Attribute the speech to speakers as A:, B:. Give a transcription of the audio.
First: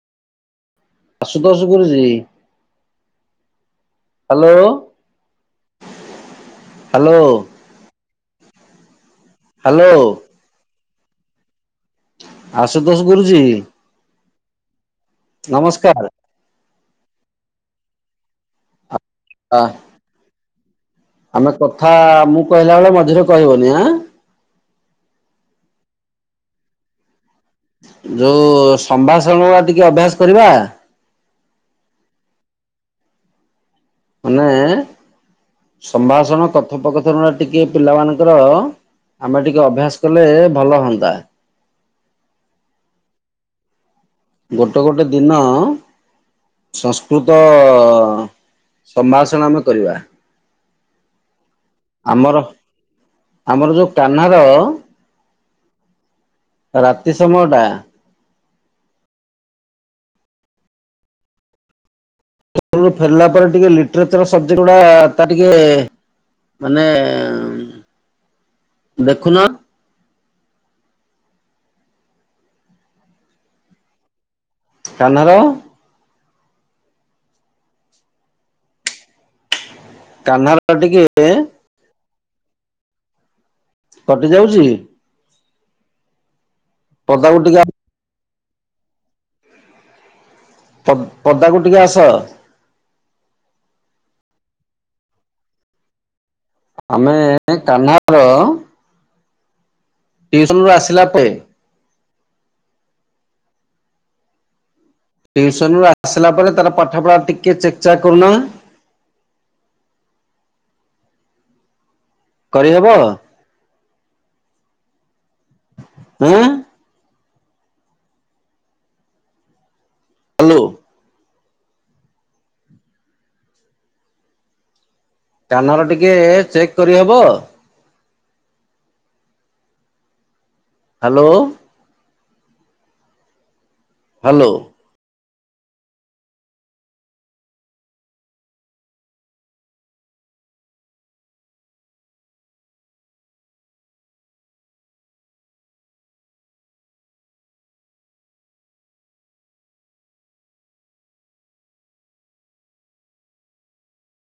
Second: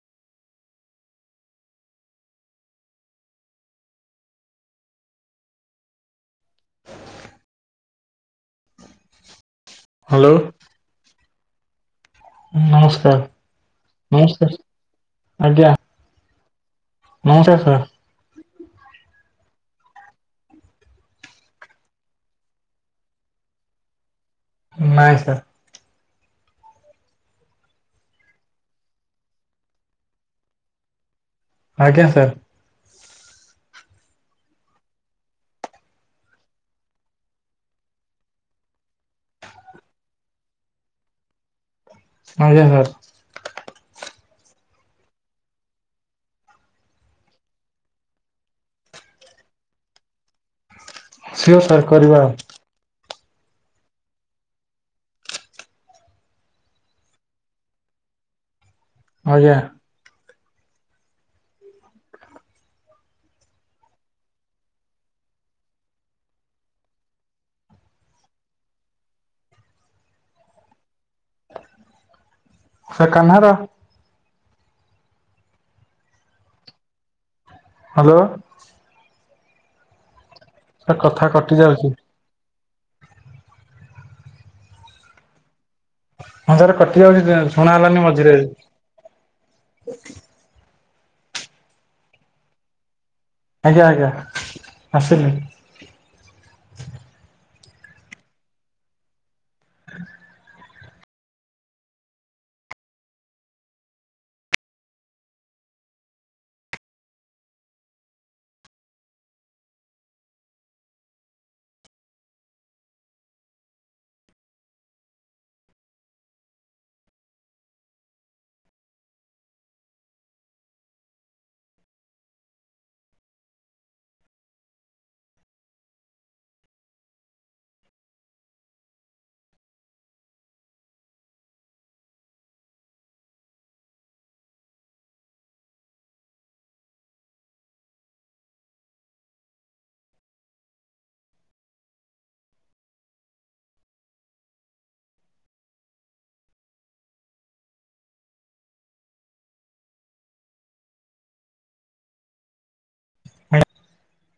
A: ଆସୁତୋଷ ଗୁରୁଜୀ। Hello. Hello. Hello. Ashutosh
B: ନମସ୍କାର
A: ଗୁରୁଜୀ
B: ନମସ୍କାର। ଆଜ୍ଞା
A: ନମସ୍କାର।
B: ନମସ୍କାର ସାର୍।
A: ଅ ଆମେ କଥା ମୁଁ କହିଲା ବେଳେ ମଝିରେ କହିବନି ଆଁ।
B: ନାଇଁ ସାର୍।
A: ଯୋଉ ସମ୍ଭାଷଣ ଉରା ଟିକେ ଅଭ୍ୟାସ କରିବା।
B: ଆଜ୍ଞା ସାର୍।
A: ମାନେ ସମ୍ଭାଷଣ କଥୋପକଥନ ଟିକେ ପିଲା ମାନଙ୍କର। ଆମେ ଟିକେ ଅଭ୍ୟାସ କଲେ ଭଲ ହୁଅନ୍ତା।
B: ଆଜ୍ଞା ସାର୍।
A: ଗୋଟେ ଗୋଟେ ଦିନ। ସଂସ୍କୃତ ସମ୍ଭାଷଣ ଆମେ କରିବା।
B: ସିଓର ସାର୍ କରିବା।
A: ଆମର ଆମର ଯୋଉ କାହ୍ନାର। ରାତି ସମୟଟା।
B: ଆଜ୍ଞା।
A: ସ୍କୁଲରୁ ଫେରିଲା ପରେ ଟିକେ ଲିଟରେଚର ସବଜେକ୍ଟ ଗୁଡା ତା ଟିକେ ମାନେ ଦେଖୁନ
B: ସାର୍ କାହ୍ନାର।
A: କାହ୍ନାର?
B: ହ୍ୟାଲୋ।
A: କାହ୍ନାର।
B: ସାର୍
A: ଟିକେ
B: କଥା କଟି ଯାଉଛି।
A: କଟିଯାଉଛି?
B: ହଁ ସାର୍ କଟି ଯାଉଛି
A: ପଦାକୁ ଟିକେ
B: ଶୁଣା ହେଲାନି ମଝିରେ।
A: ପ-ପଦାକୁ ଟିକେ ଆସ।
B: ଆଜ୍ଞା ଆଜ୍ଞା ଆସିଲିଣି।
A: ଆମେ କାହ୍ନାର ଟିଉସନ ରୁ ଆସିଲା ପରେ। ଟିଉସନ ରୁ ଆସିଲା ପରେ ତାର ପାଠ ପଢ଼ା ଟିକେ ଚେକଚାକ୍ କରୁ ନ। କରିହେବ? ଆଁ। ହ୍ୟାଲୋ କାନର ଟିକେ ଚେକ୍ କରିହବ? ହ୍ୟାଲୋ? ହ୍ୟାଲୋ।
B: [inaudible]